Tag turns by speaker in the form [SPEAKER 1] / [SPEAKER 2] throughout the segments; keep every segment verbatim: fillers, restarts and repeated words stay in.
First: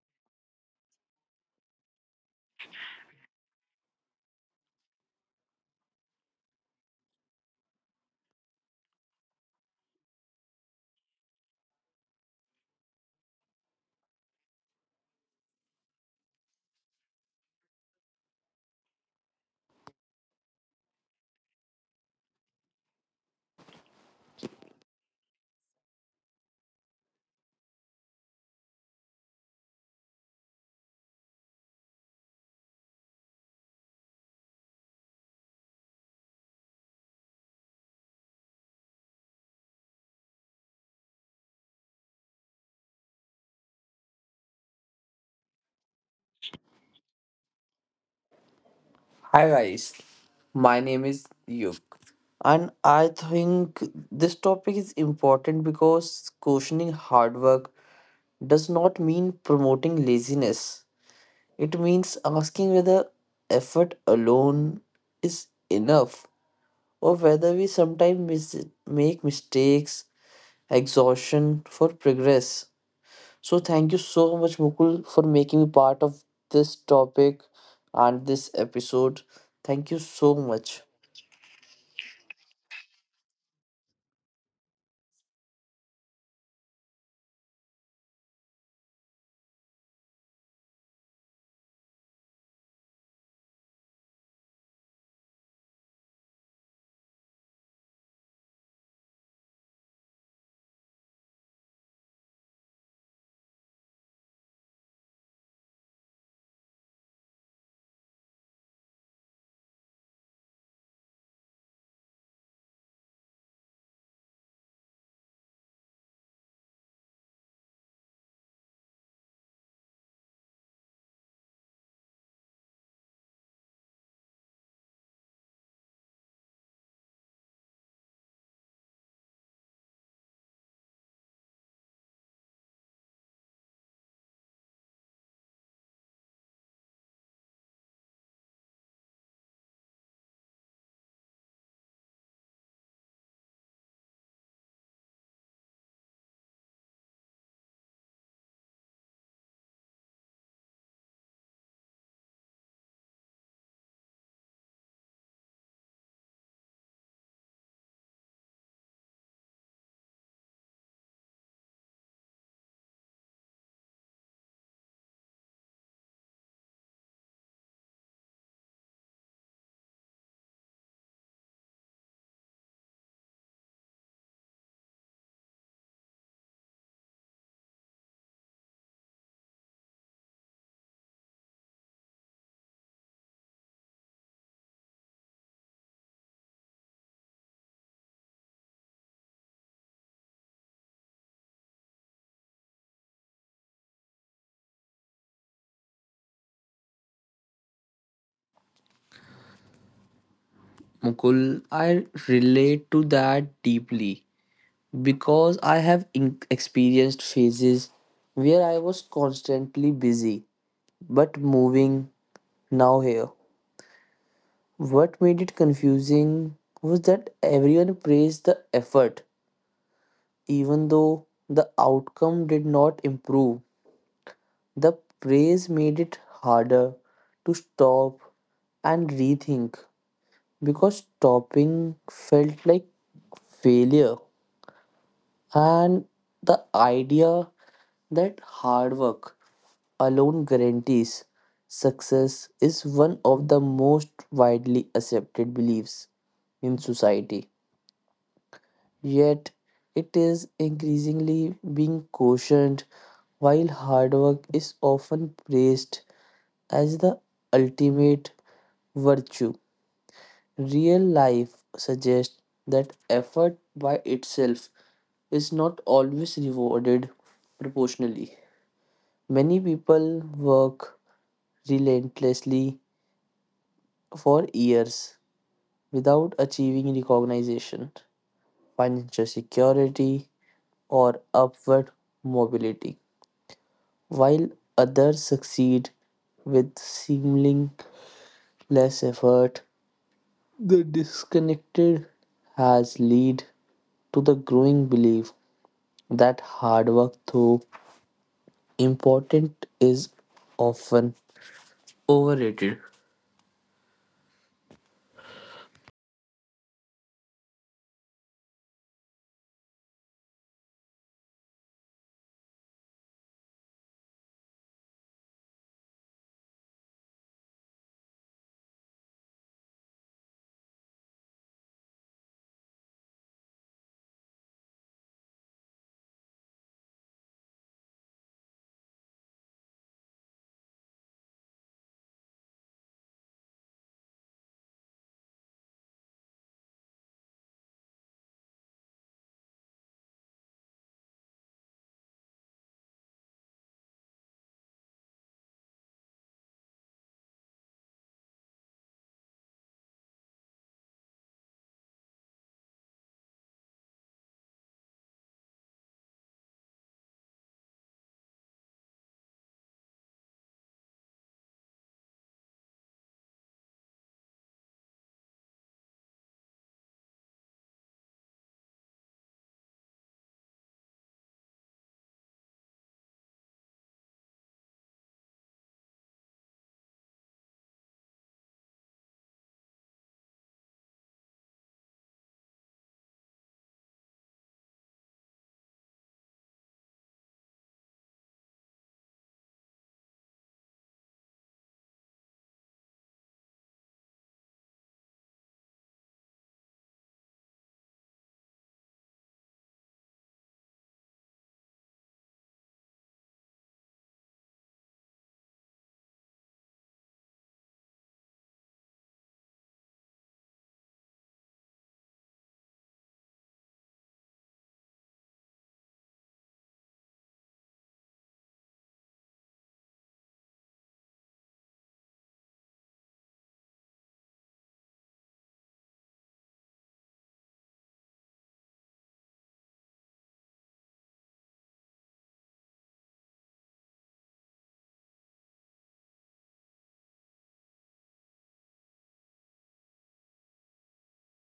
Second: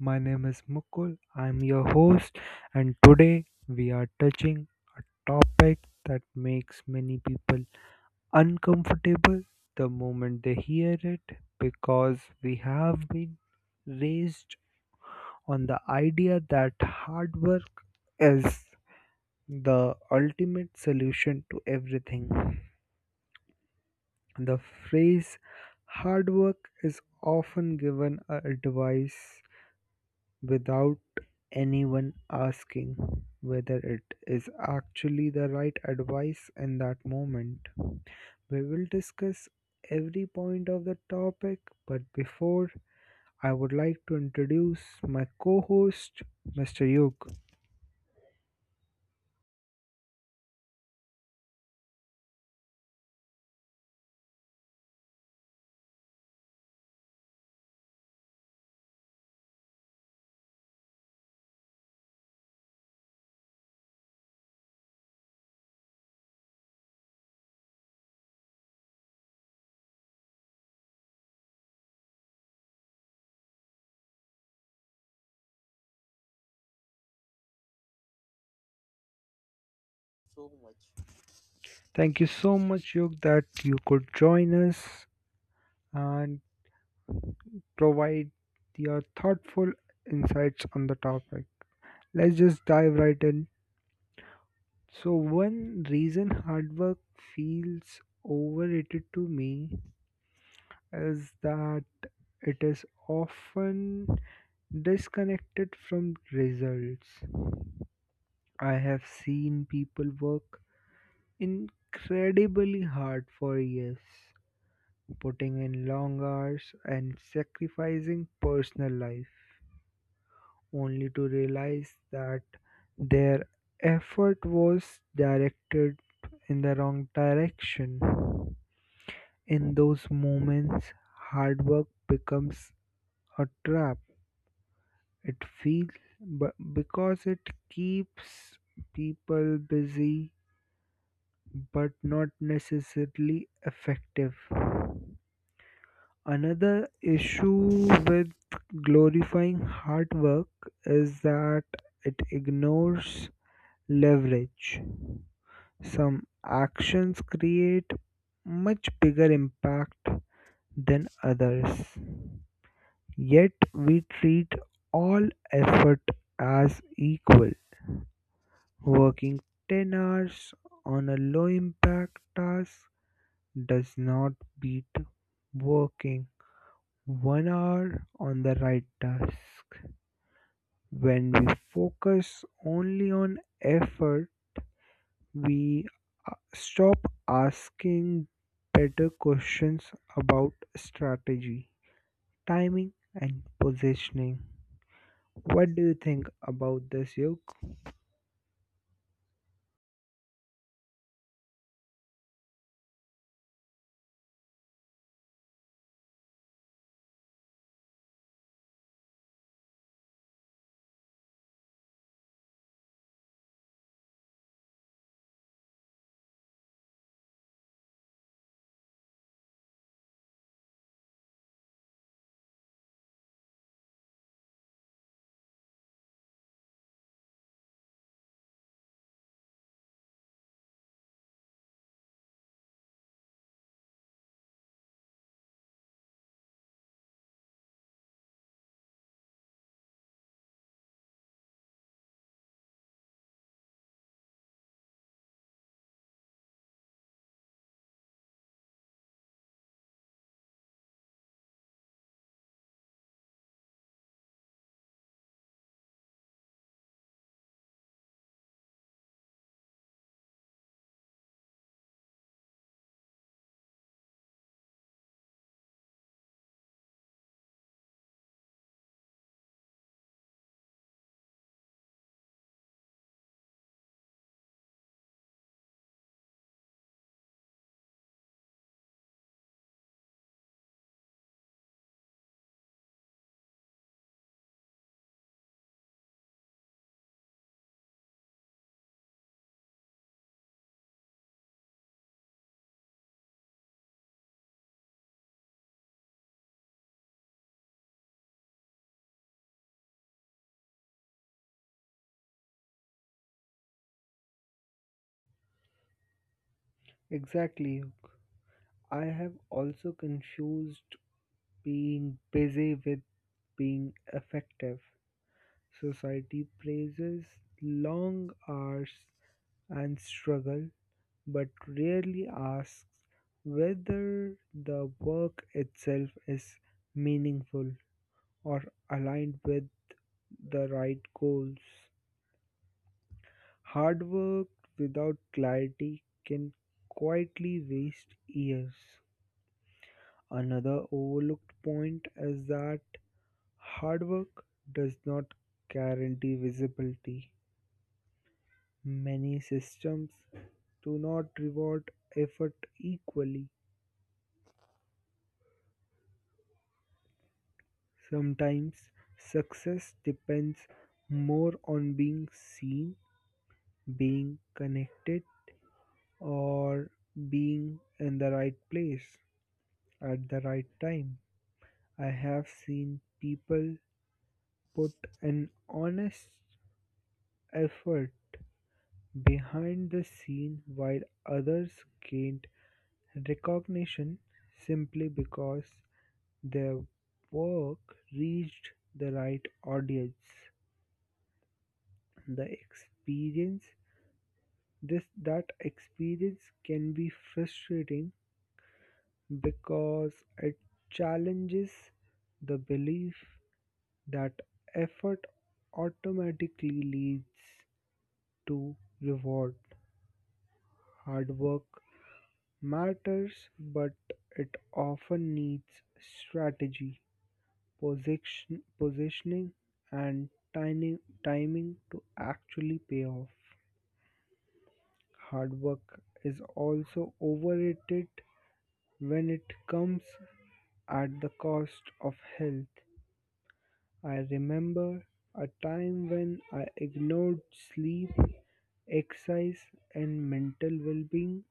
[SPEAKER 1] my name is Mukul. I'm your host, and today we are touching topic that makes many people uncomfortable the moment they hear it because we have been raised on the idea that hard work is the ultimate solution to everything. The phrase hard work is often given a advice without anyone asking whether it is actually the right advice in that moment. We will discuss every point of the topic, but before I would like to introduce my co host, Mister Yug.
[SPEAKER 2] Hi guys, my name is Yug and I think this topic is important because questioning hard work does not mean promoting laziness. It means asking whether effort alone is enough or whether we sometimes mis- make mistakes, exhaustion for progress. So thank you so much Mukul for making me part of this topic and this episode. Thank you so much.
[SPEAKER 1] Thank you so much, Yug, that you could join us and provide your thoughtful insights on the topic. Let's just dive right in. So one reason hard work feels overrated to me is that it is often disconnected from results. I have seen people work incredibly hard for years, putting in long hours and sacrificing personal life, only to realize that their effort was directed in the wrong direction. In those moments, hard work becomes a trap. It feels but because it keeps people busy but not necessarily effective. Another issue with glorifying hard work is that it ignores leverage. Some actions create much bigger impact than others. Yet we treat all effort as equal. Working ten hours on a low impact task does not beat working one hour on the right task. When we focus only on effort, we uh, stop asking better questions about strategy, timing, and positioning. What do you think about this, Yog?
[SPEAKER 2] Mukul, I relate to that deeply because I have in- experienced phases where I was constantly busy but moving now here. What made it confusing was that everyone praised the effort, even though the outcome did not improve. The praise made it harder to stop and rethink because stopping felt like failure. And the idea that hard work alone guarantees success is one of the most widely accepted beliefs in society. Yet, it is increasingly being cautioned while hard work is often praised as the ultimate virtue. Real life suggests that effort by itself is not always rewarded proportionally. Many people work relentlessly for years without achieving recognition, financial security, or upward mobility, while others succeed with seemingly less effort. The disconnected has led to the growing belief that hard work, though important, is often overrated.
[SPEAKER 1] Exactly. I have also confused being busy with being effective. Society praises long hours and struggle, but rarely asks whether the work itself is meaningful or aligned with the right goals. Hard work without clarity can quietly waste years. Another overlooked point is that hard work does not guarantee visibility. Many systems do not reward effort equally. Sometimes success depends more on being seen, being connected, or being in the right place at the right time. I have seen people put an honest effort behind the scene while others gained recognition simply because their work reached the right audience. The experience this that experience can be frustrating because it challenges the belief that effort automatically leads to reward. Hard work matters but it often needs strategy, position, positioning and timing, timing to actually pay off. Hard work is also overrated when it comes at the cost of health. I remember a time when I ignored sleep, exercise, and mental well being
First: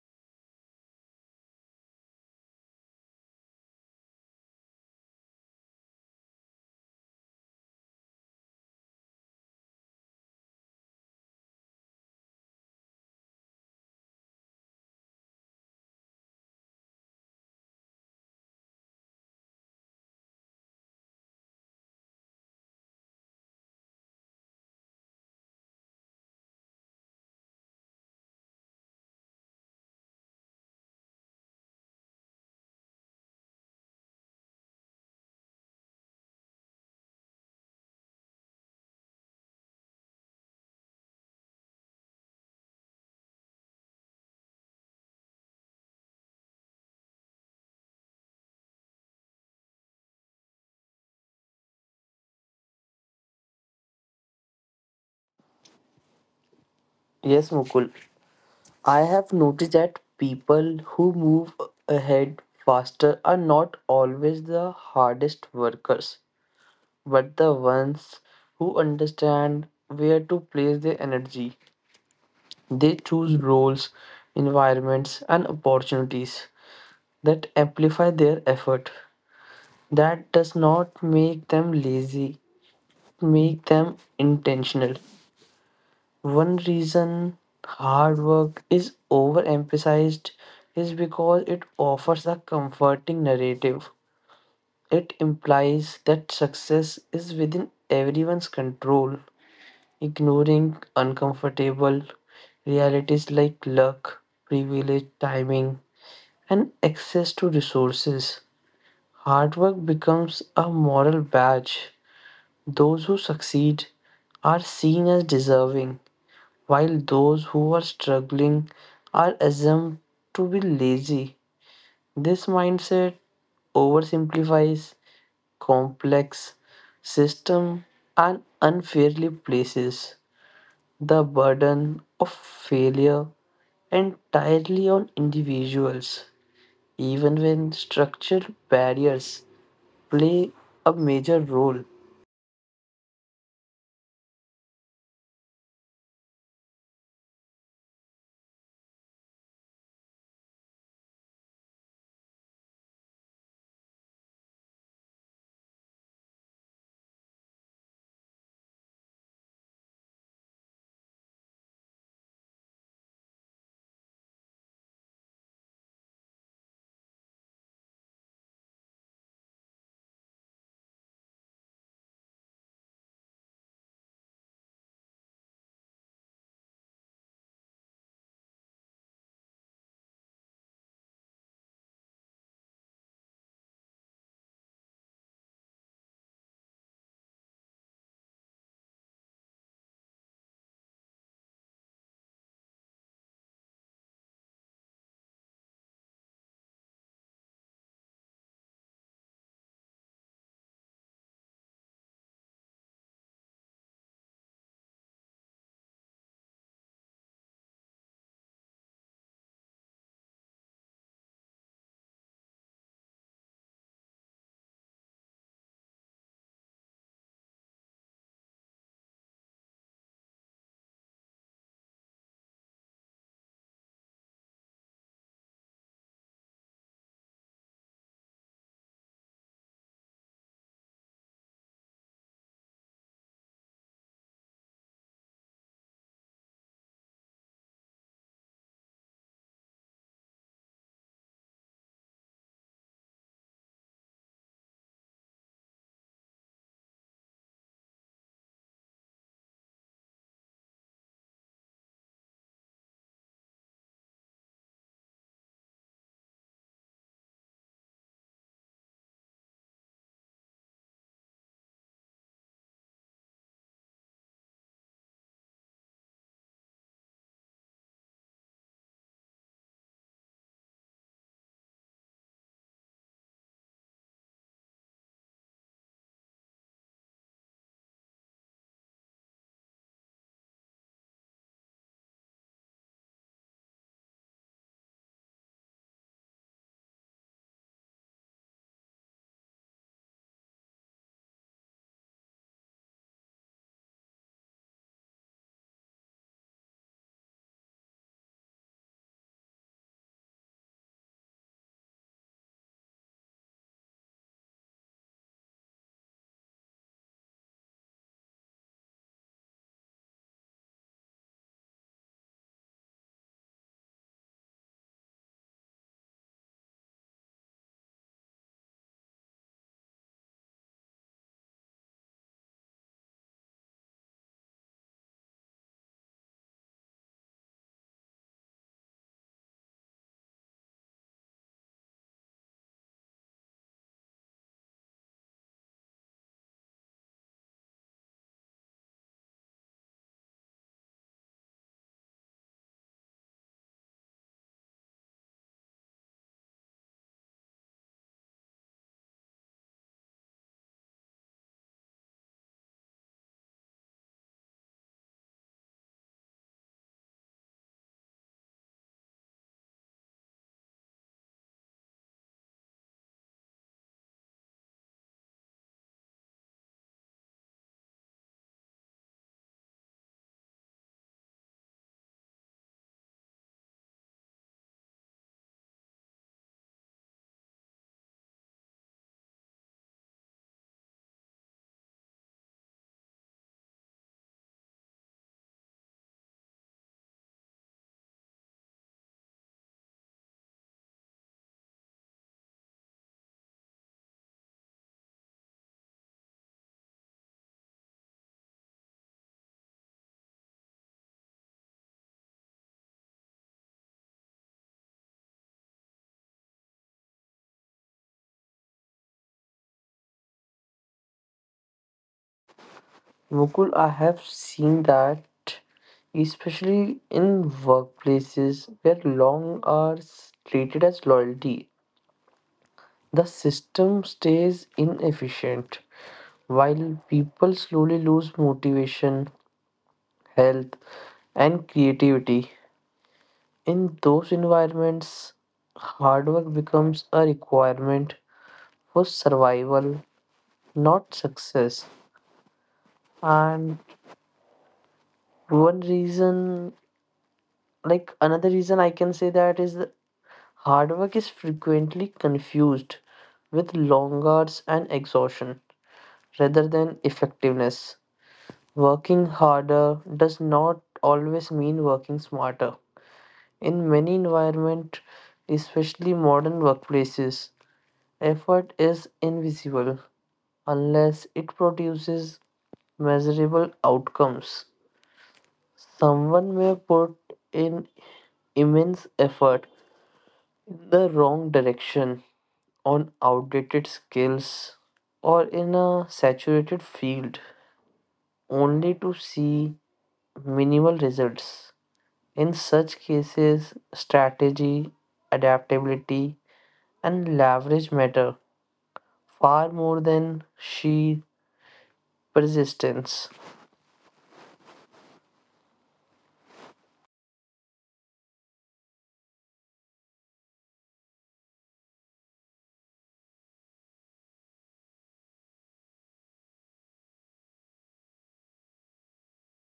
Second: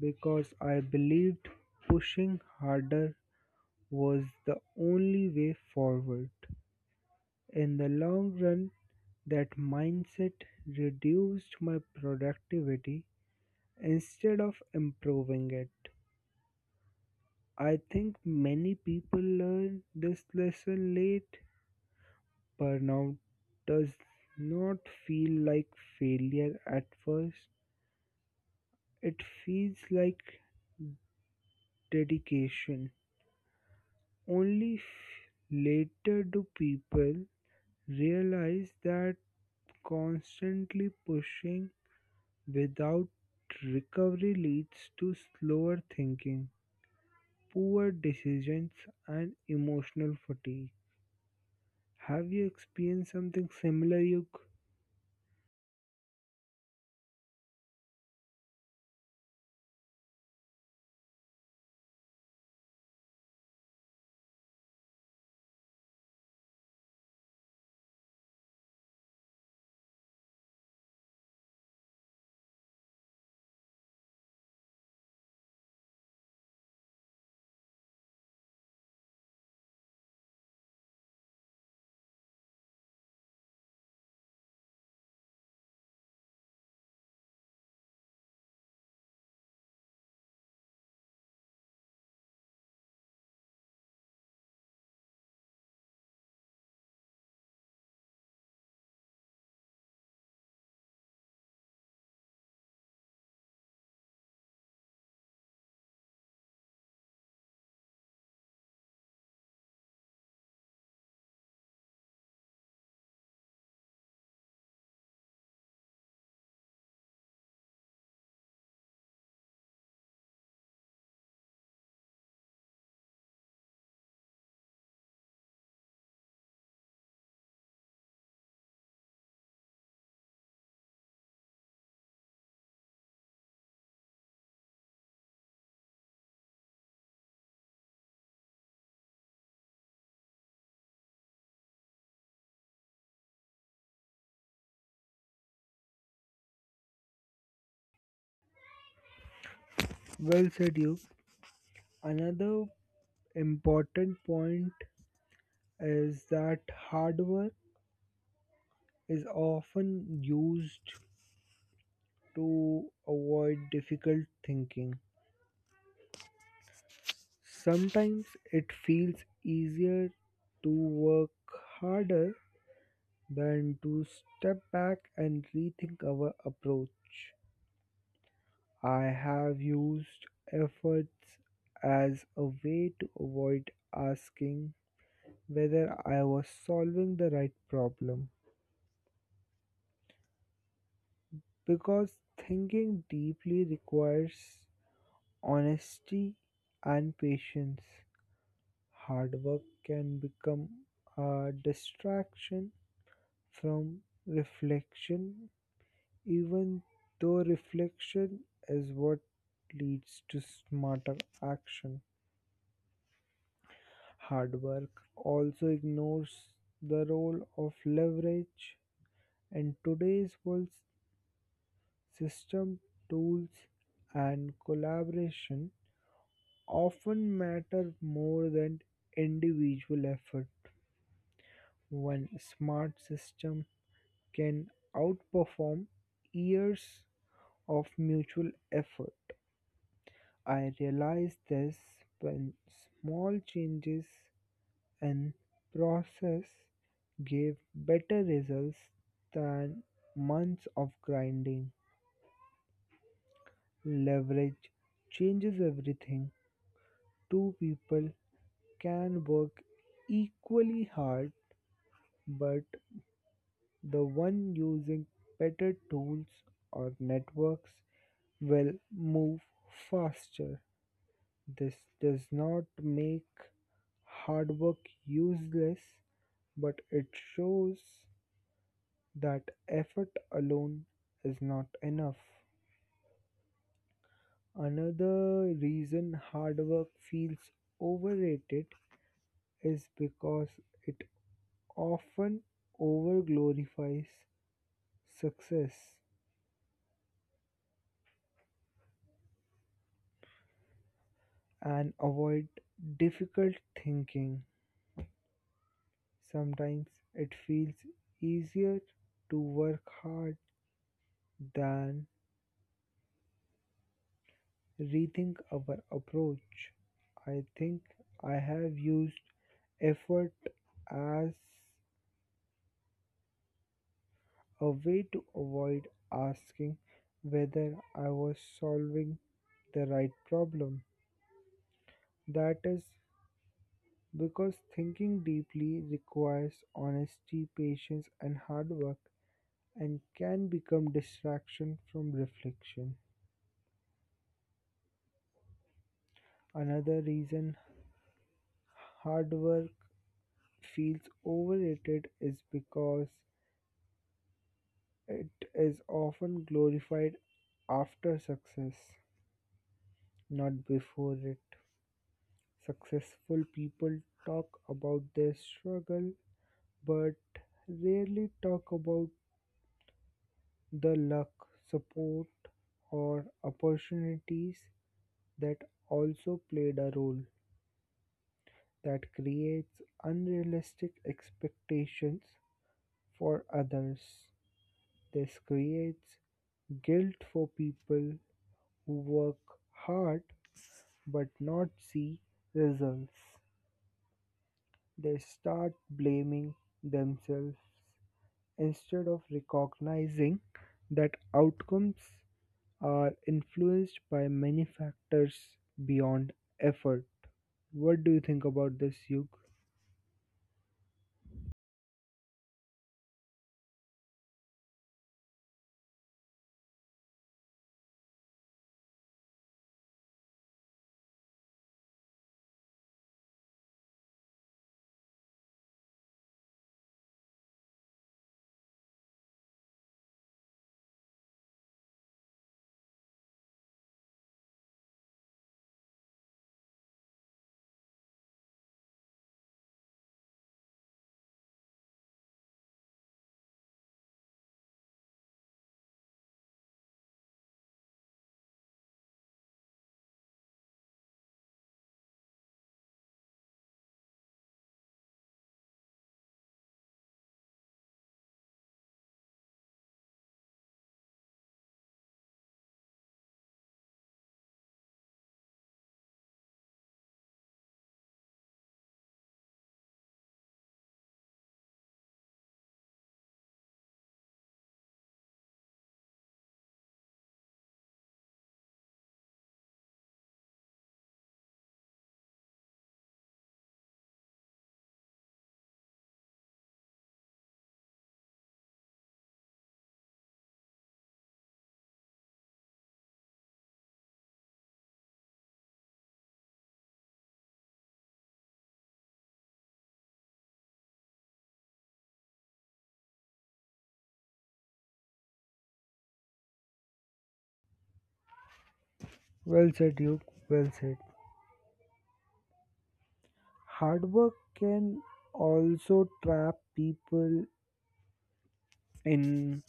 [SPEAKER 1] because I believed pushing harder was the only way forward. In the long run, that mindset reduced my productivity instead of improving it. I think many people learn this lesson late. Burnout does not feel like failure at first, it feels like dedication. Only f- Later do people realize that constantly pushing without recovery leads to slower thinking, poor decisions, and emotional fatigue. Have you experienced something similar, Yuk?
[SPEAKER 2] Yes, Mukul. I have noticed that people who move ahead faster are not always the hardest workers, but the ones who understand where to place their energy. They choose roles, environments, and opportunities that amplify their effort. That does not make them lazy, make them intentional. One reason hard work is overemphasized is because it offers a comforting narrative. It implies that success is within everyone's control, ignoring uncomfortable realities like luck, privilege, timing, and access to resources. Hard work becomes a moral badge. Those who succeed are seen as deserving, while those who are struggling are assumed to be lazy. This mindset oversimplifies complex system and unfairly places the burden of failure entirely on individuals, even when structural barriers play a major role.
[SPEAKER 1] Well said, Yuk. Another important point is that hard work is often used to avoid difficult thinking. Sometimes it feels easier to work harder than to step back and rethink our approach. I have used efforts as a way to avoid asking whether I was solving the right problem because thinking deeply requires honesty and patience. Hard work can become a distraction from reflection, even though reflection is what leads to smarter action. Hard work also ignores the role of leverage, and today's world system tools and collaboration often matter more than individual effort. One smart system can outperform years of mutual effort. I realized this when small changes in process gave better results than months of grinding. Leverage changes everything. Two people can work equally hard, but the one using better tools or networks will move faster. This does not make hard work useless, but it shows that effort alone is not enough. Another reason hard work feels overrated is because it often overglorifies success and avoid difficult thinking. Sometimes it feels easier to work hard than rethink our approach. I think I have used effort as a way to avoid asking whether I was solving the right problem. That is because thinking deeply requires honesty, patience, and hard work and can become distraction from reflection. Another reason hard work feels overrated is because it is often glorified after success, not before it. Successful people talk about their struggle but rarely talk about the luck, support, or opportunities that also played a role that creates unrealistic expectations for others. This creates guilt for people work hard but not see results. They start blaming themselves instead of recognizing that outcomes are influenced by many factors beyond effort. What do you think about this, Yug?
[SPEAKER 2] Mukul, I have seen that, especially in workplaces where long hours treated as loyalty. The system stays inefficient while people slowly lose motivation, health, and creativity. In those environments, hard work becomes a requirement for survival, not success. And one reason, like another reason I can say that is, hard work is frequently confused with long hours and exhaustion rather than effectiveness. Working harder does not always mean working smarter. In many environments, especially modern workplaces, effort is invisible unless it produces measurable outcomes. Someone may put in immense effort in the wrong direction on outdated skills or in a saturated field only to see minimal results. In such cases, strategy, adaptability, and leverage matter far more than sheer persistence.
[SPEAKER 1] Well said, Yug. Well said. Hard work can also trap people in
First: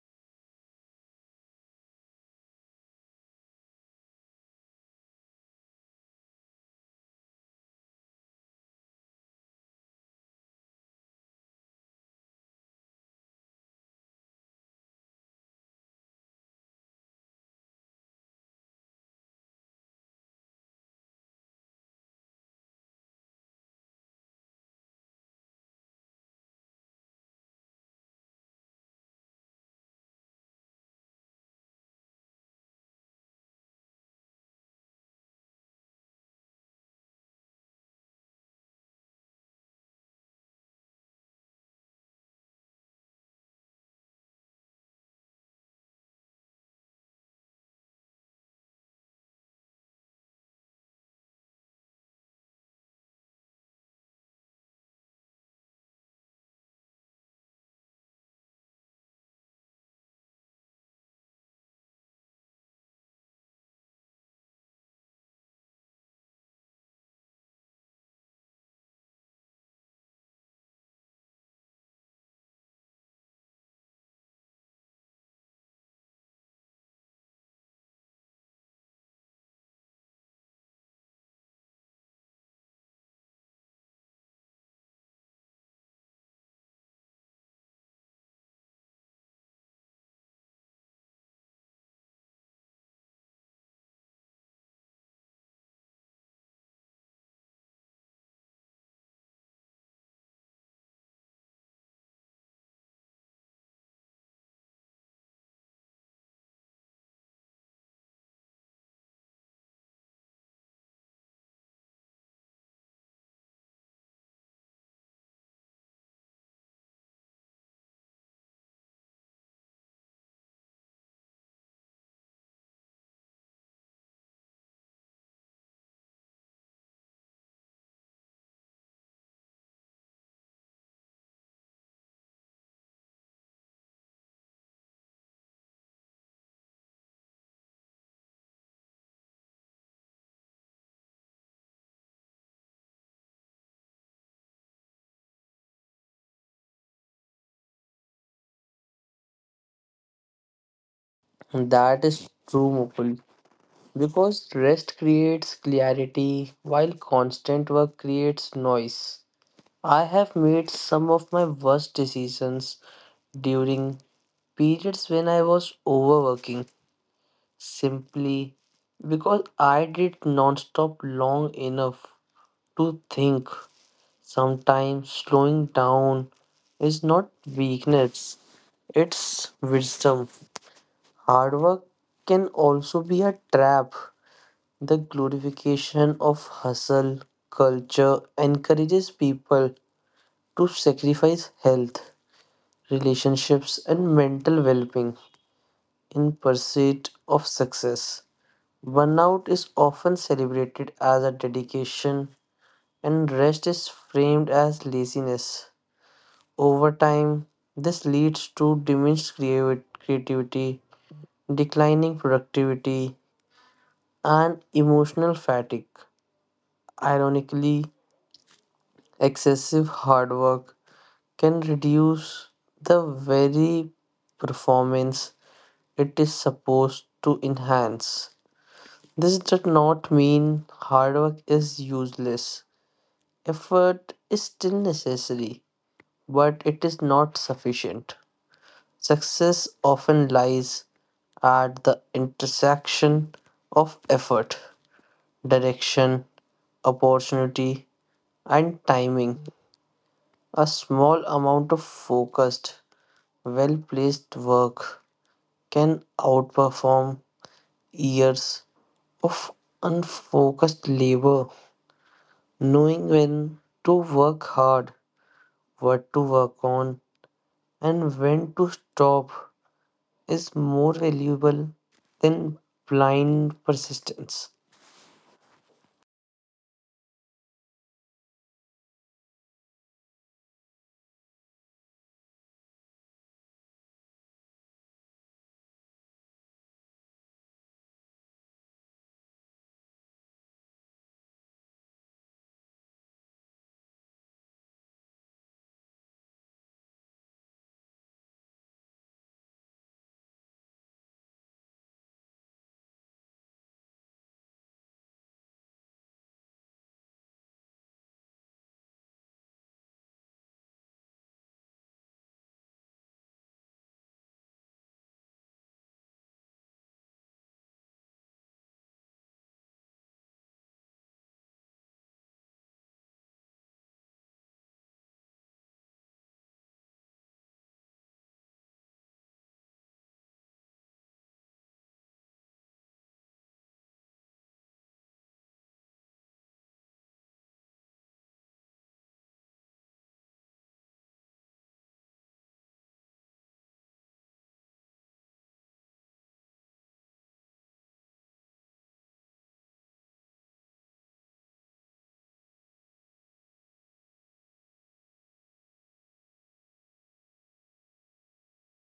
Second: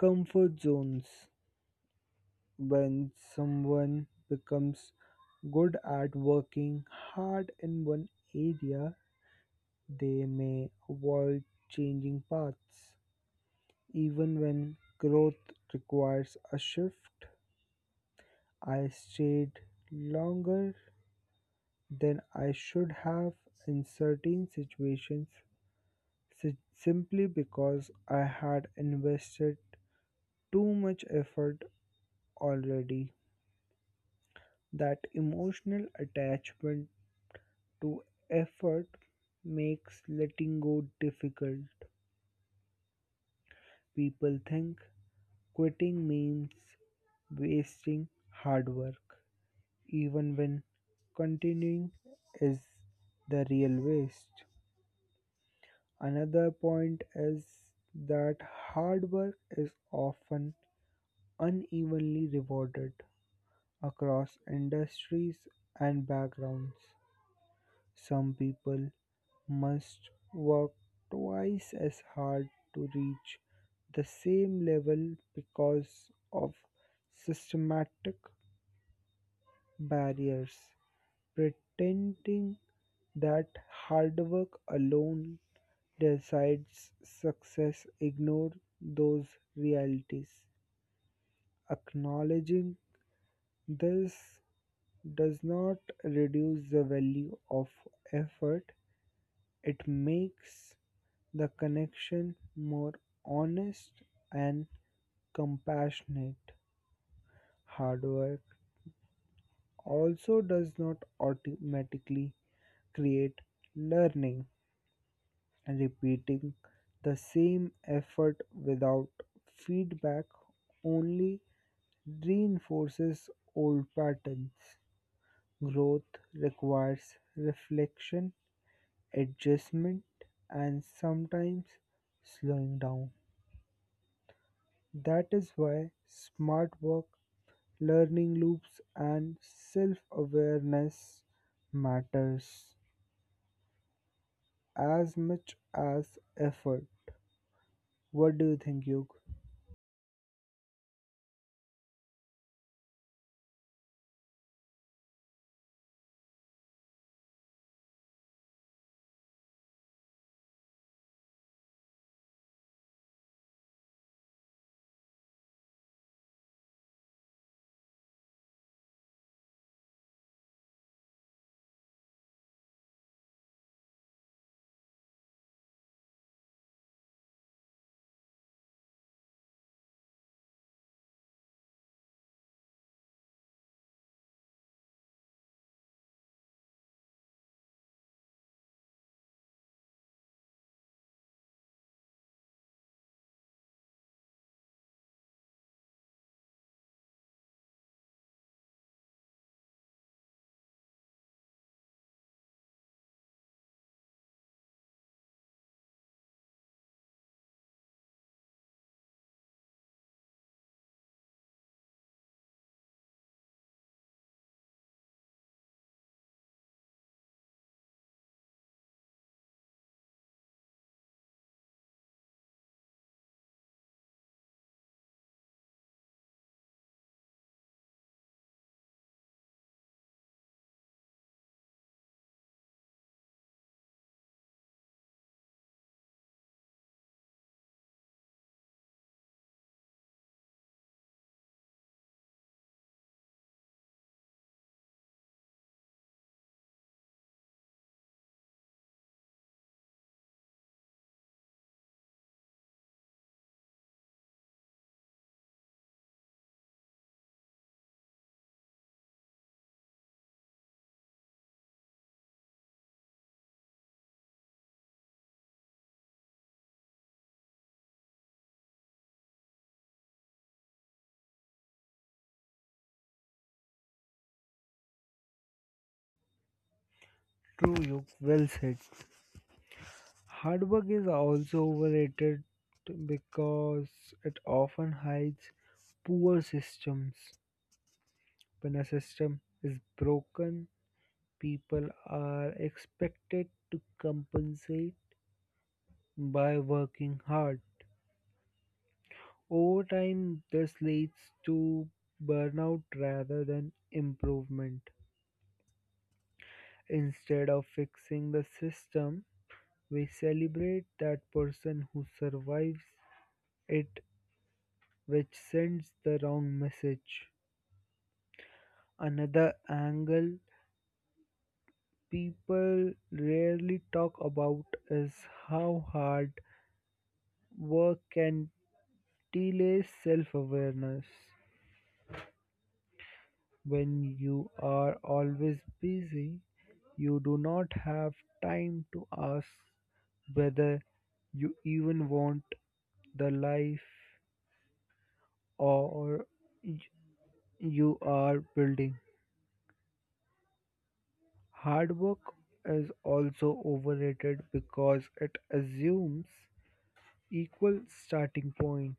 [SPEAKER 1] comfort zones when someone becomes good at working hard in one area, they may avoid changing paths. Even when growth requires a shift, I stayed longer than I should have in certain situations si- simply because I had invested too much effort already. That emotional attachment to effort makes letting go difficult. People think quitting means wasting hard work, even when continuing is the real waste. Another point is that hard work is often unevenly rewarded across industries and backgrounds. Some people must work twice as hard to reach the same level because of systematic barriers. Pretending that hard work alone decides success ignore those realities. Acknowledging this does not reduce the value of effort, it makes the connection more honest and compassionate. Hard work also does not automatically create learning, repeating the same effort without feedback only reinforces old patterns. Growth requires reflection, adjustment, and sometimes slowing down. That is why smart work learning loops and self-awareness matters as much as effort. What do you think, Yug?
[SPEAKER 2] That is true, Mukul. Because rest creates clarity while constant work creates noise. I have made some of my worst decisions during periods when I was overworking simply because I did non-stop long enough to think. Sometimes slowing down is not weakness, it's wisdom. Hard work can also be a trap. The glorification of hustle culture encourages people to sacrifice health, relationships, and mental well being in pursuit of success. Burnout is often celebrated as a dedication, and rest is framed as laziness. Over time, this leads to diminished creavi- creativity, declining productivity, and emotional fatigue. Ironically, excessive hard work can reduce the very performance it is supposed to enhance. This does not mean hard work is useless. Effort is still necessary, but it is not sufficient. Success often lies at the intersection of effort, direction, opportunity, and timing. A small amount of focused, well placed work can outperform years of unfocused labor. Knowing when to work hard, what to work on, and when to stop is more valuable than blind persistence.
[SPEAKER 1] True, Yug. Well said. Hard work is also overrated because it often hides poor systems. When a system is broken, people are expected to compensate by working hard. Over time, this leads to burnout rather than improvement. Instead of fixing the system, we celebrate that person who survives it, which sends the wrong message. Another angle people rarely talk about is how hard work can delay self awareness. When you are always busy, you do not have time to ask whether you even want the life or y- you are building. Hard work is also overrated because it assumes equal starting point.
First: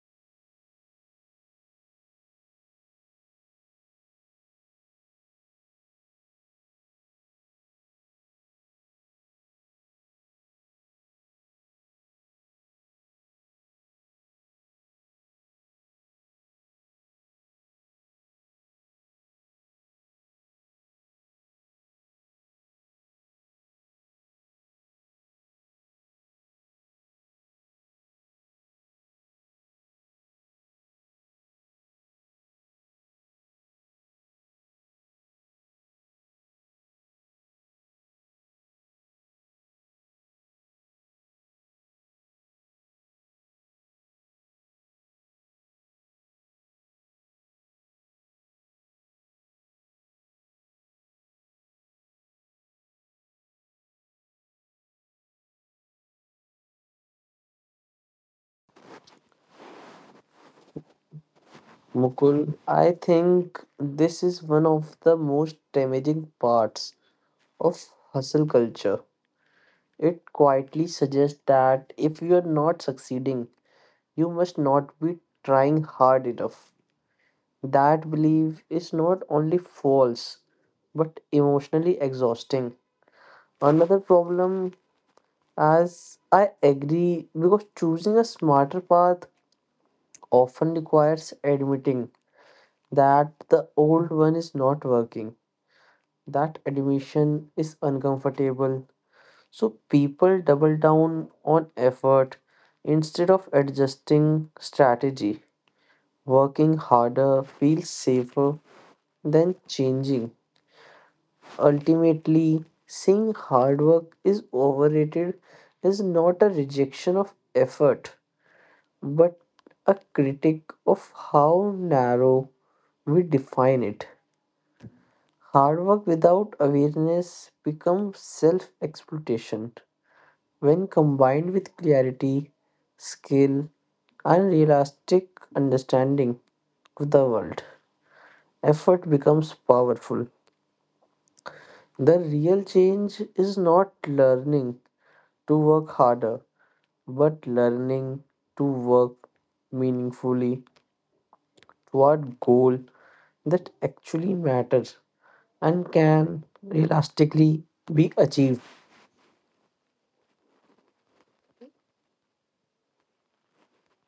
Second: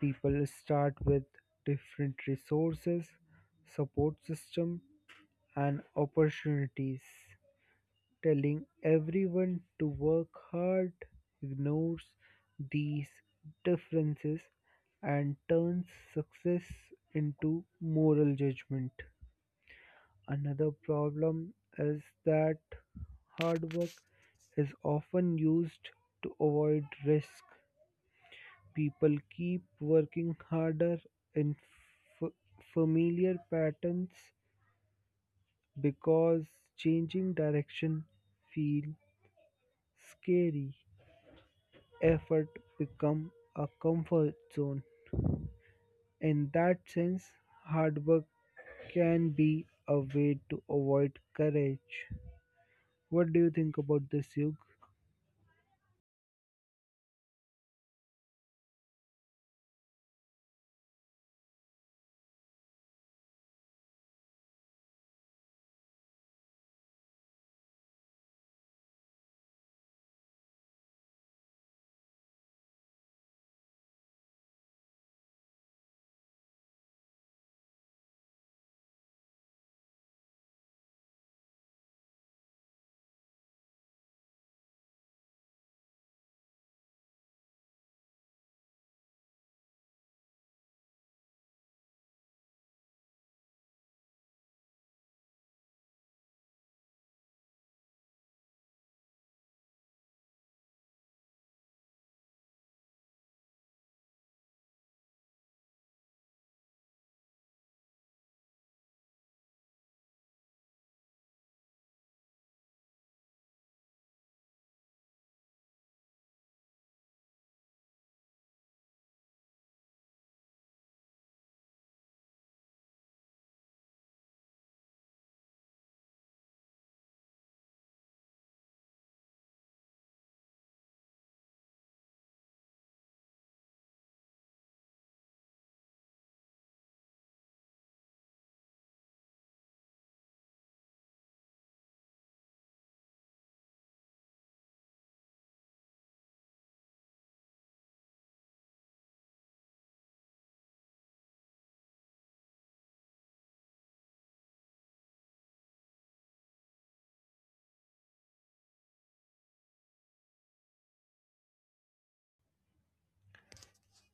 [SPEAKER 1] People start with different resources, support system and opportunities. Telling everyone to work hard ignores these differences and turns success into moral judgment. Another problem is that hard work is often used to avoid risk. People keep working harder in f- familiar patterns because changing direction feels scary. Effort become a comfort zone. In that sense, hard work can be a way to avoid courage. What do you think about this, Yug?
[SPEAKER 2] Mukul, I think this is one of the most damaging parts of hustle culture. It quietly suggests that if you are not succeeding, you must not be trying hard enough. That belief is not only false but emotionally exhausting. Another problem, as I agree, because choosing a smarter path often requires admitting that the old one is not working. That admission is uncomfortable. So people double down on effort instead of adjusting strategy. Working harder feels safer than changing. Ultimately, seeing hard work is overrated is not a rejection of effort but a critic of how narrow we define it. Hard work without awareness becomes self exploitation. When combined with clarity, skill, and realistic understanding of the world, effort becomes powerful. The real change is not learning to work harder, but learning to work meaningfully toward goal that actually matters and can realistically be achieved.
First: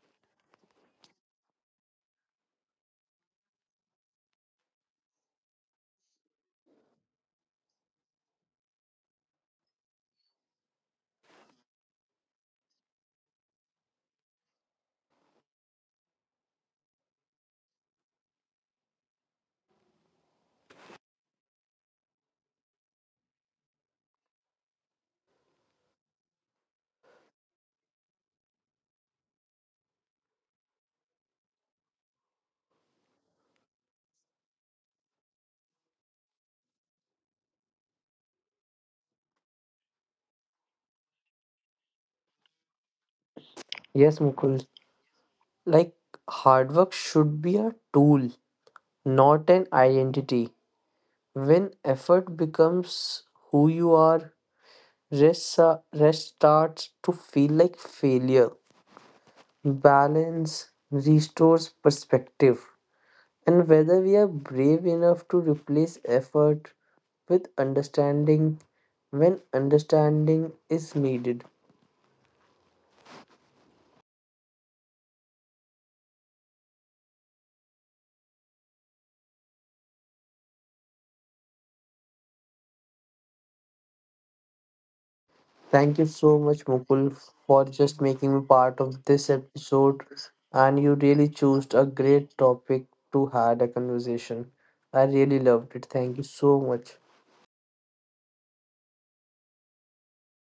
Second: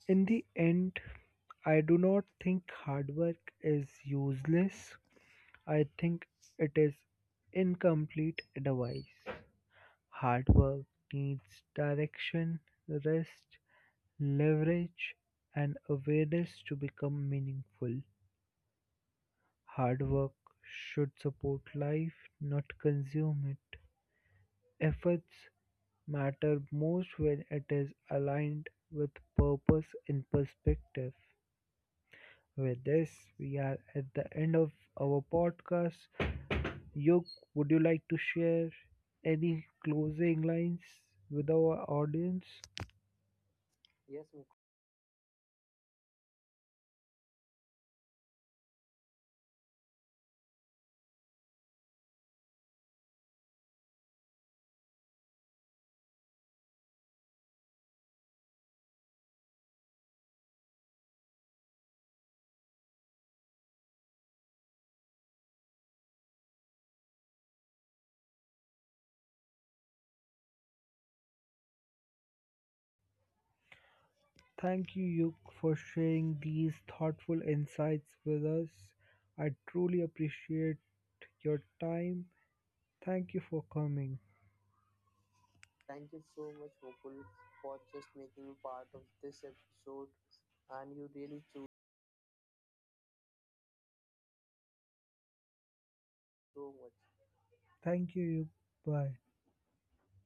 [SPEAKER 1] In the end, I do not think hard work is useless. I think it is incomplete advice. Hard work needs direction, rest, leverage, and awareness to become meaningful. Hard work should support life, not consume it. Efforts matter most when it is aligned with purpose and perspective. With this, we are at the end of our podcast. Yoke, would you like to share any closing lines with our audience?
[SPEAKER 2] Yes, Mukul. Like hard work should be a tool, not an identity. When effort becomes who you are, rest, sa- rest starts to feel like failure. Balance restores perspective and whether we are brave enough to replace effort with understanding when understanding is needed.
[SPEAKER 1] Thank you, Yoke, for sharing these thoughtful insights with us. I truly appreciate your time. Thank you for coming.
[SPEAKER 2] Thank you so much, Mukul, for just making me part of this episode. And you really chose a great topic to had a conversation. I really loved it. Thank you so much.
[SPEAKER 1] Thank you. Bye.